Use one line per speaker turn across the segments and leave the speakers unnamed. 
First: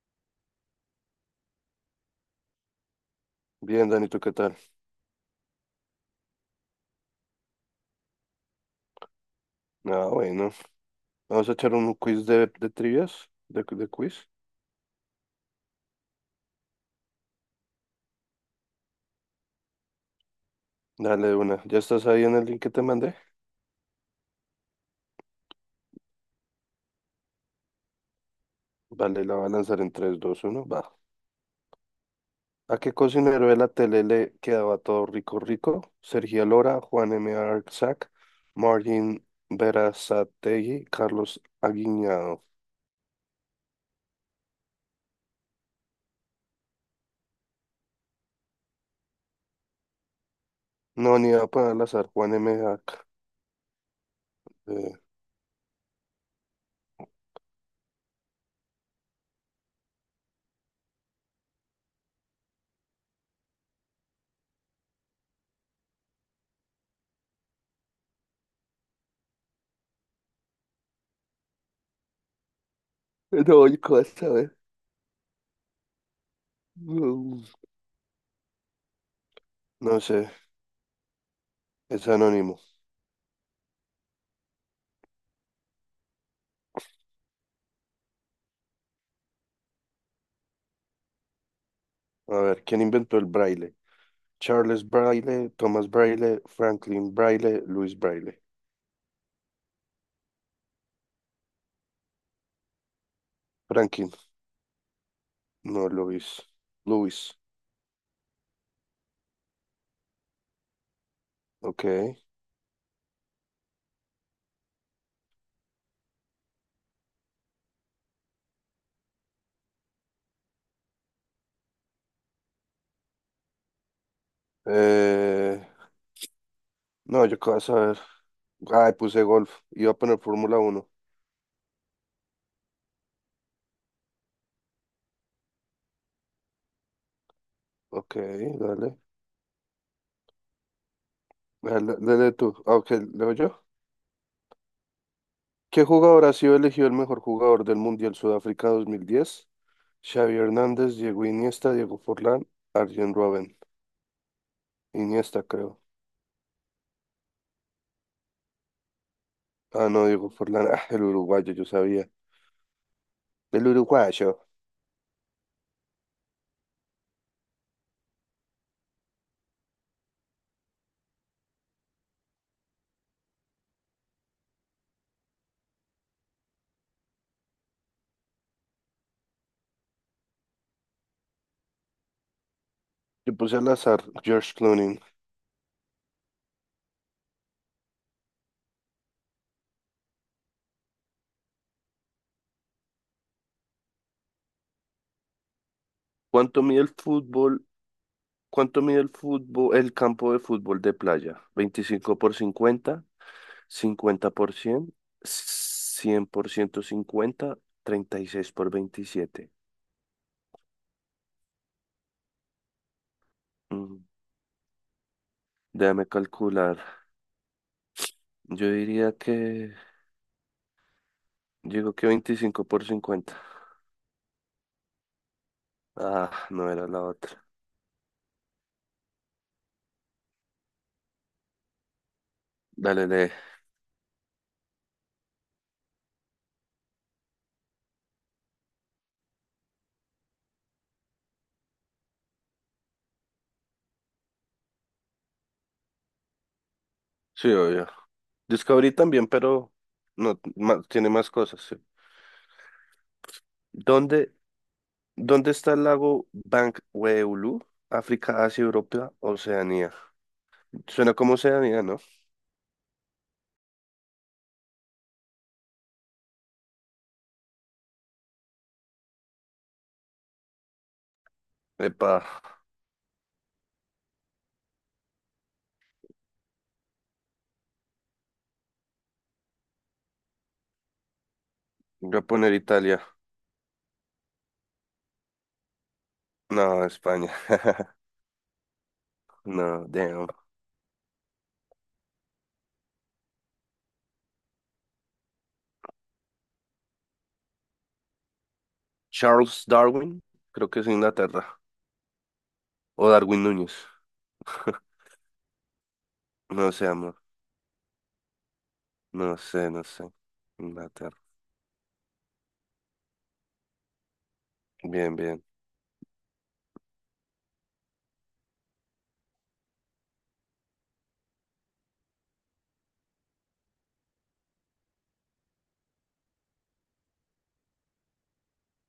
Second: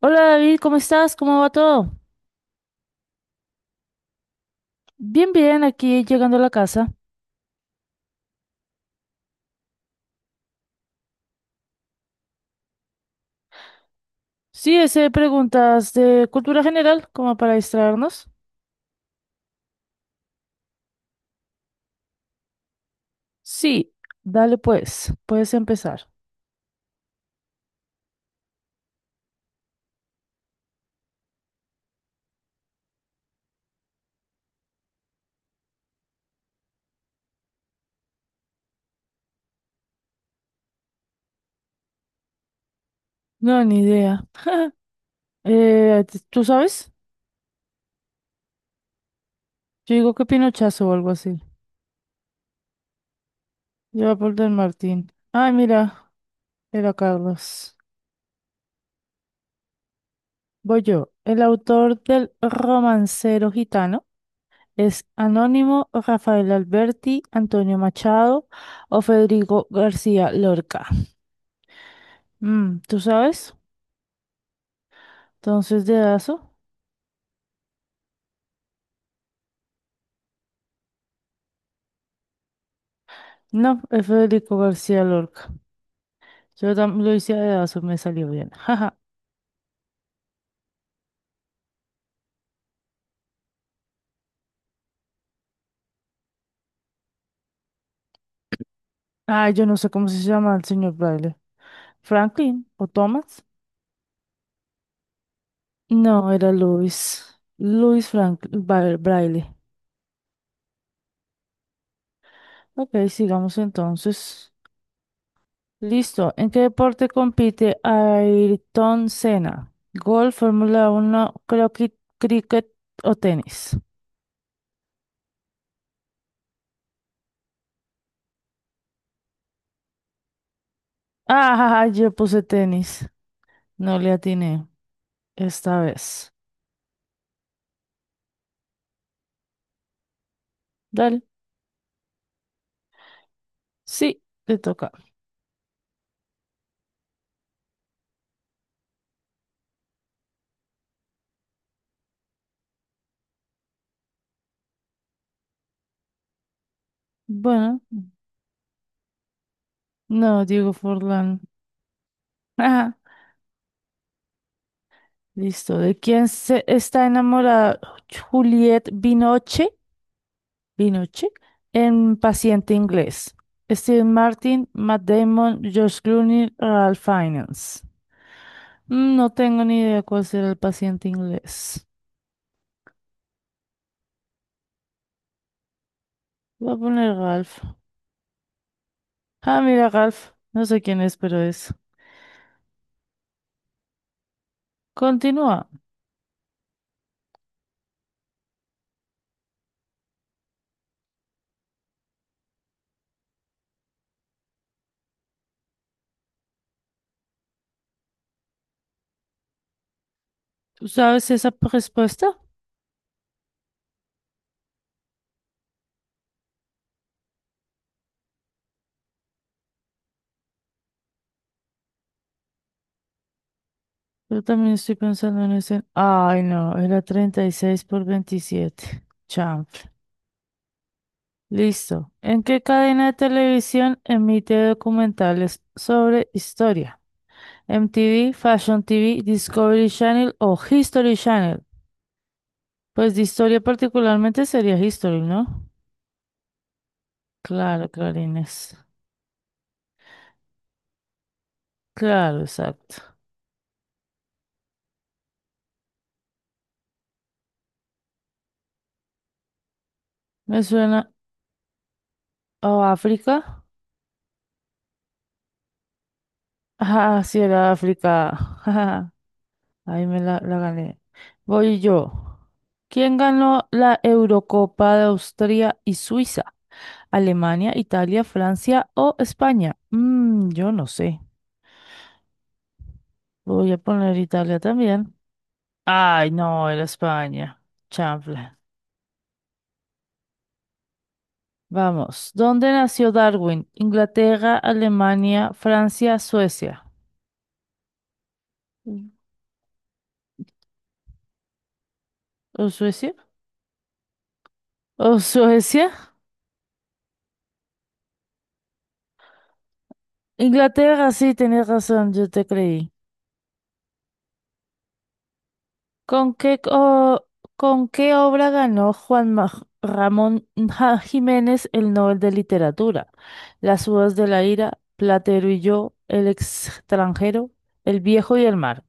Hola David, ¿cómo estás? ¿Cómo va todo?
Bien, Dani, ¿tú ¿qué tal?
Bien, aquí llegando a la casa.
Ah, bueno. Vamos a echar un quiz de trivias, de quiz.
Sí, ese preguntas de cultura general, como para distraernos.
Dale de una. ¿Ya estás ahí en el link que te mandé?
Sí, dale pues, puedes empezar.
Vale, la voy a lanzar en tres, dos, uno, va. ¿A qué cocinero de la tele le quedaba todo rico, rico? Sergio Lora, Juan M. Arzak, Martín Berazategui, Carlos Aguiñado.
No, ni idea. ¿Tú sabes? Yo digo que Pinochazo o algo
No, ni
así.
a para al azar, Juan M. Arzak.
Lleva por Del
Eh,
Martín. Ay, mira, era Carlos. Voy yo. El autor del romancero gitano es Anónimo Rafael Alberti, Antonio Machado o Federico García Lorca. ¿Tú sabes?
no, yo qué vas a ver.
Entonces, dedazo.
No, no sé, es anónimo.
No, es Federico García Lorca. Yo también lo hice a dedazo, me salió bien. Jaja.
A ver, ¿quién inventó el braille? Charles Braille, Thomas Braille, Franklin Braille, Luis Braille.
Ah, yo no sé cómo se llama el señor Braille. ¿Franklin o Thomas?
Franklin, no
No,
Luis.
era Luis.
Luis,
Luis Franklin Braille.
ok.
Ok, sigamos entonces. Listo. ¿En qué deporte compite Ayrton Senna? ¿Golf, Fórmula uno, croquet, cricket o tenis?
Eh, no, yo qué vas a ver. Ay, puse golf. Iba a poner Fórmula Uno.
Ah, yo puse tenis. No le atiné esta vez.
Ok, dale.
Dale.
Dale, dale tú. Ah, ok, leo yo.
Sí, te toca.
¿Qué jugador ha sido elegido el mejor jugador del Mundial Sudáfrica 2010? Xavi Hernández, Diego Iniesta, Diego Forlán, Arjen Robben. Iniesta, creo.
Bueno,
Ah, no, Diego
no,
Forlán.
Diego
Ah, el
Forlán.
uruguayo, yo sabía.
Ajá,
El uruguayo.
listo. ¿De quién se está enamorada Juliette Binoche? Binoche, en Paciente Inglés. Steve Martin, Matt Damon, George Clooney, Ralph Fiennes. No tengo ni idea cuál será el paciente inglés.
Yo puse al azar George Clooney.
Voy a poner Ralph. Ah, mira, Ralph. No sé quién es, pero es. Continúa.
¿Cuánto mide el fútbol? ¿Cuánto mide el fútbol, el campo de fútbol de playa? 25 por 50, 50 por 100, 100 por ciento cincuenta, treinta y seis por 27.
¿Tú sabes esa respuesta?
Mm, Déjame calcular. Yo diría que, digo que 25 por 50.
Yo también estoy pensando en ese.
Ah,
Ay,
no
no,
era
era
la
treinta
otra.
y seis por 27. Chanfle. Listo. ¿En qué cadena
Dale,
de
lee.
televisión emite documentales sobre historia? ¿MTV, Fashion TV, Discovery Channel o History Channel? Pues de historia particularmente sería History, ¿no?
Sí, obvio.
Claro, Clarines.
Discovery también, pero no, tiene más cosas. Sí.
Claro, exacto.
¿Dónde ¿Dónde está el lago Bankweulu? África, Asia, Europa, Oceanía.
Me suena.
Suena como Oceanía, ¿no?
¿O África? Ah, sí, era África. Ahí me la gané. Voy yo.
Epa,
¿Quién ganó la Eurocopa de Austria y Suiza? ¿Alemania, Italia, Francia o España? Yo no sé.
voy a poner Italia.
Voy a poner Italia también. Ay, no, era
No, España.
España. Chanfle.
No, damn.
Vamos. ¿Dónde nació Darwin? ¿Inglaterra, Alemania, Francia, Suecia? Mm.
Charles Darwin, creo que es Inglaterra.
¿O
O
Suecia?
Darwin Núñez.
¿O Suecia?
No sé, amor. No sé, no sé.
Inglaterra,
Inglaterra.
sí, tenés razón, yo te creí.
Bien, bien.
¿Con qué, co- ¿con qué obra ganó Ramón Jiménez el Nobel de Literatura? Las uvas de la ira, Platero y yo, El extranjero, El viejo y el mar.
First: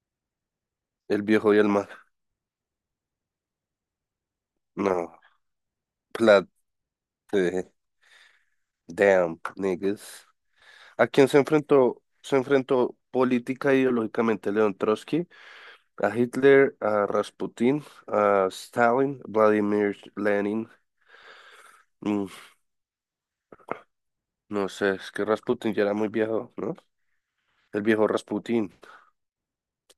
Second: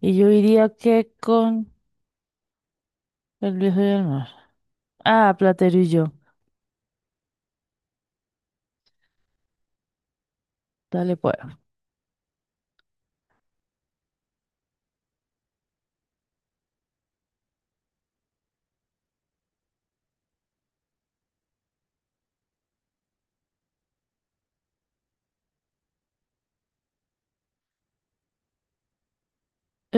Y yo diría que
El viejo y el
con
mar.
El viejo y el mar.
No.
Ah, Platero y yo.
Plat. Eh, Damn, niggas. ¿A
Dale
quién
pues.
se enfrentó? Se enfrentó política e ideológicamente León Trotsky: a Hitler, a Rasputin, a Stalin, Vladimir Lenin. Mm, no sé, es que Rasputin ya era muy viejo, ¿no? El viejo Rasputin.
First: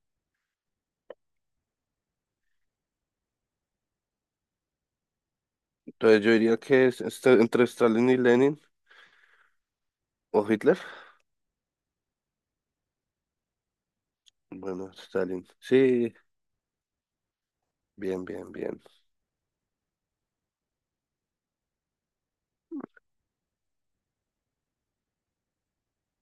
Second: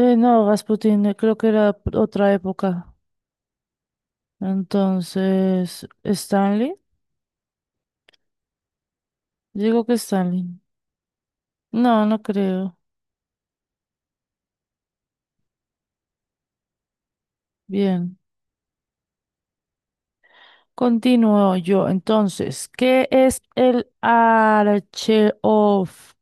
No, Rasputin, creo que era otra época. Entonces,
Entonces yo diría
¿Stanley?
que es entre Stalin y Lenin
Digo que
o
Stanley.
Hitler.
No, no creo.
Bueno, Stalin. Sí,
Bien.
bien, bien, bien.
Continúo yo. Entonces, ¿qué es el Archaeopteryx?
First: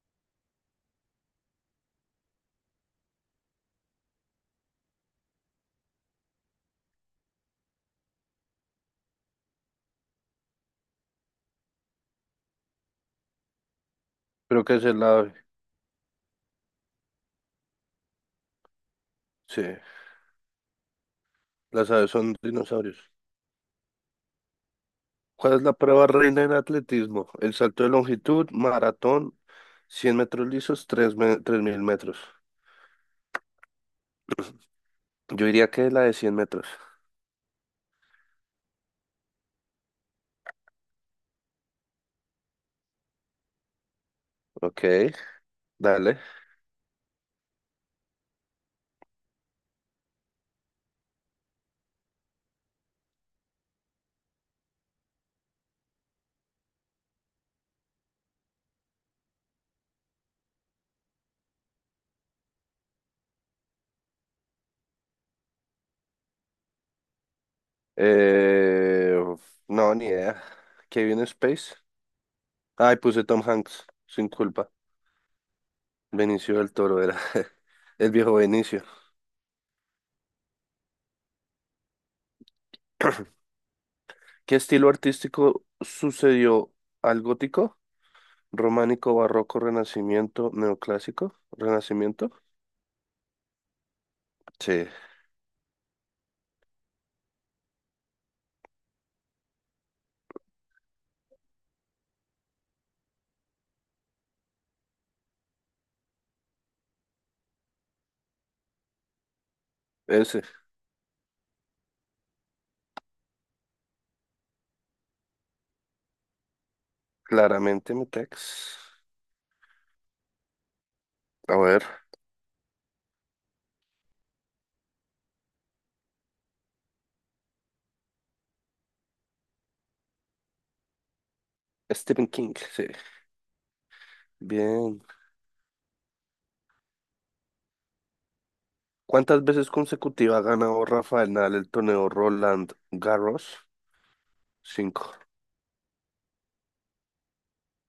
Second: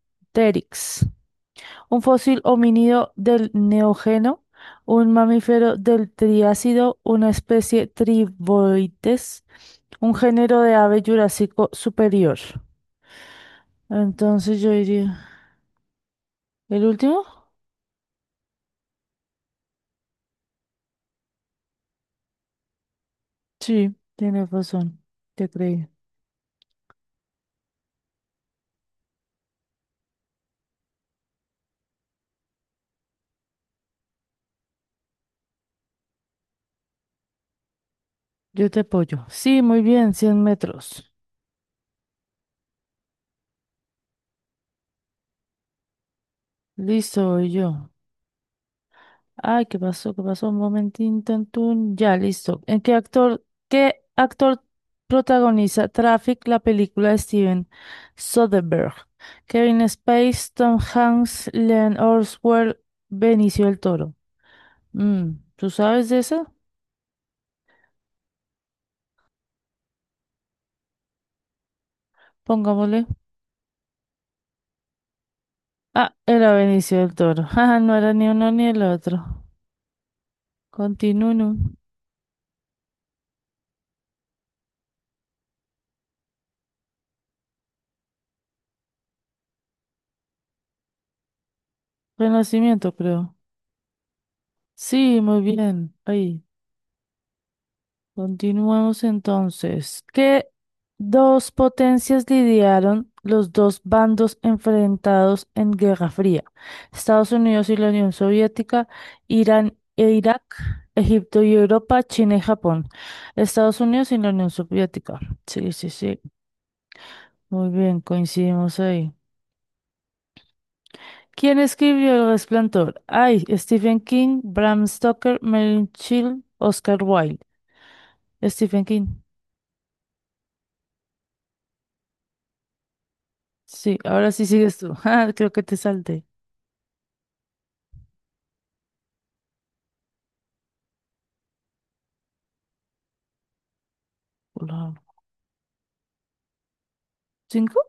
Un fósil homínido del Neógeno, un mamífero del Triásico, una especie Triboides, un género de ave jurásico superior. Entonces
Creo
yo
que es el
diría,
lado.
¿el último?
Sí, las aves son dinosaurios.
Sí, tienes razón, te
¿Cuál es la
creí.
prueba reina del atletismo? El salto de longitud, maratón, 100 metros lisos, 3000 metros. Yo diría que la de 100 metros.
Yo te apoyo. Sí, muy bien, 100 metros.
Ok, dale.
Listo, voy yo. Ay, ¿qué pasó? ¿Qué pasó? Un momentín, tantún. Ya, listo. ¿Qué actor protagoniza Traffic, la película de Steven Soderbergh? Kevin Spacey, Tom Hanks, Leon Orwell, Benicio del Toro. ¿Tú sabes de eso?
Eh, no, ni idea. Kevin Space. Ay,
Pongámosle.
puse Tom Hanks, sin culpa.
Ah, era
Benicio del
Benicio
Toro
del
era
Toro. Ajá, no
el
era ni
viejo
uno ni el
Benicio.
otro. Continuo.
¿Qué estilo artístico sucedió al gótico? Románico, barroco, renacimiento, neoclásico, renacimiento.
Renacimiento, creo.
Sí.
Sí, muy bien. Ahí. Continuamos entonces. ¿Qué dos potencias lidiaron los dos bandos enfrentados en Guerra Fría? Estados Unidos y la Unión Soviética, Irán e Irak,
Ese,
Egipto y Europa, China y Japón. Estados Unidos y la Unión Soviética. Sí, sí, sí. Muy
claramente
bien,
mi Tex.
coincidimos ahí.
A
¿Quién
ver,
escribió El Resplandor? Ay, Stephen King, Bram Stoker, Merlin Chill, Oscar Wilde. Stephen King.
Stephen King, sí.
Sí, ahora sí sigues tú.
Bien.
Ah, creo que te salté.
¿Cuántas veces consecutivas ha ganado Rafael Nadal el torneo Roland Garros?
Hola.
Cinco.
¿Cinco?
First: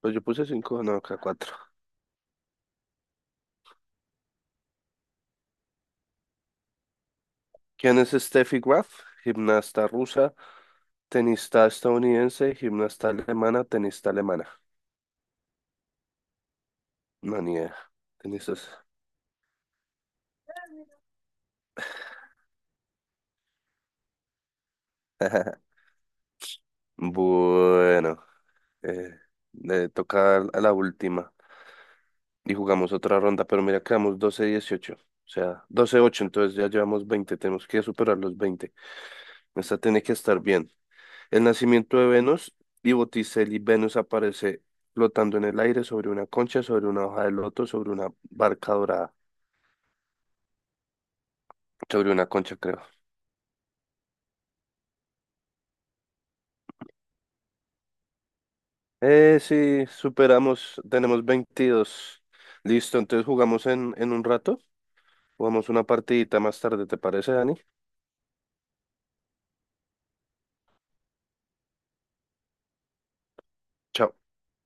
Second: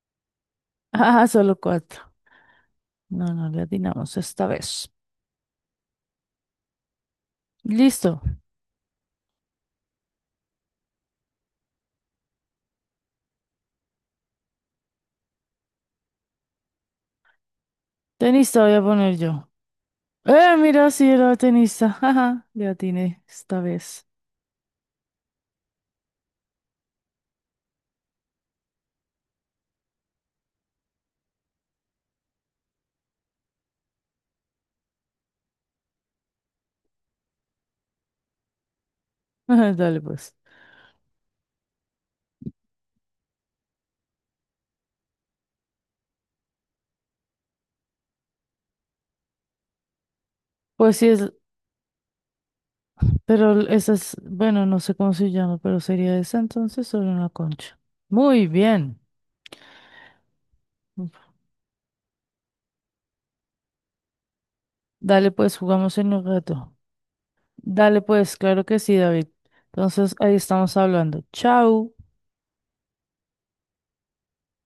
Pues yo puse cinco, no, acá
Ah,
cuatro.
solo cuatro. No, le atinamos esta vez.
¿Quién es
Listo.
Steffi Graf? Gimnasta rusa, tenista estadounidense, gimnasta alemana, tenista alemana. No, ni idea.
Tenista
Tenistas.
voy a poner yo. Mira, sí era tenista. Jaja, le atiné esta vez.
Bueno, eh, le toca a la última. Y jugamos otra ronda, pero mira, quedamos 12-18, o sea, 12-8. Entonces ya llevamos 20, tenemos que superar los 20. Esta
Dale,
tiene que
pues.
estar bien. El nacimiento de Venus y Botticelli, Venus aparece flotando en el aire sobre una concha, sobre una hoja de loto, sobre una barca dorada,
Pues sí, es,
sobre una concha, creo.
pero esa es, bueno, no sé cómo se llama, pero sería esa entonces sobre una concha. Muy bien.
Sí, superamos, tenemos 22. Listo, entonces jugamos en un rato,
Dale, pues,
jugamos una
jugamos en un
partidita más
rato.
tarde, ¿te parece, Dani?
Dale, pues, claro que sí, David. Entonces, ahí estamos hablando. Chao.
Chao.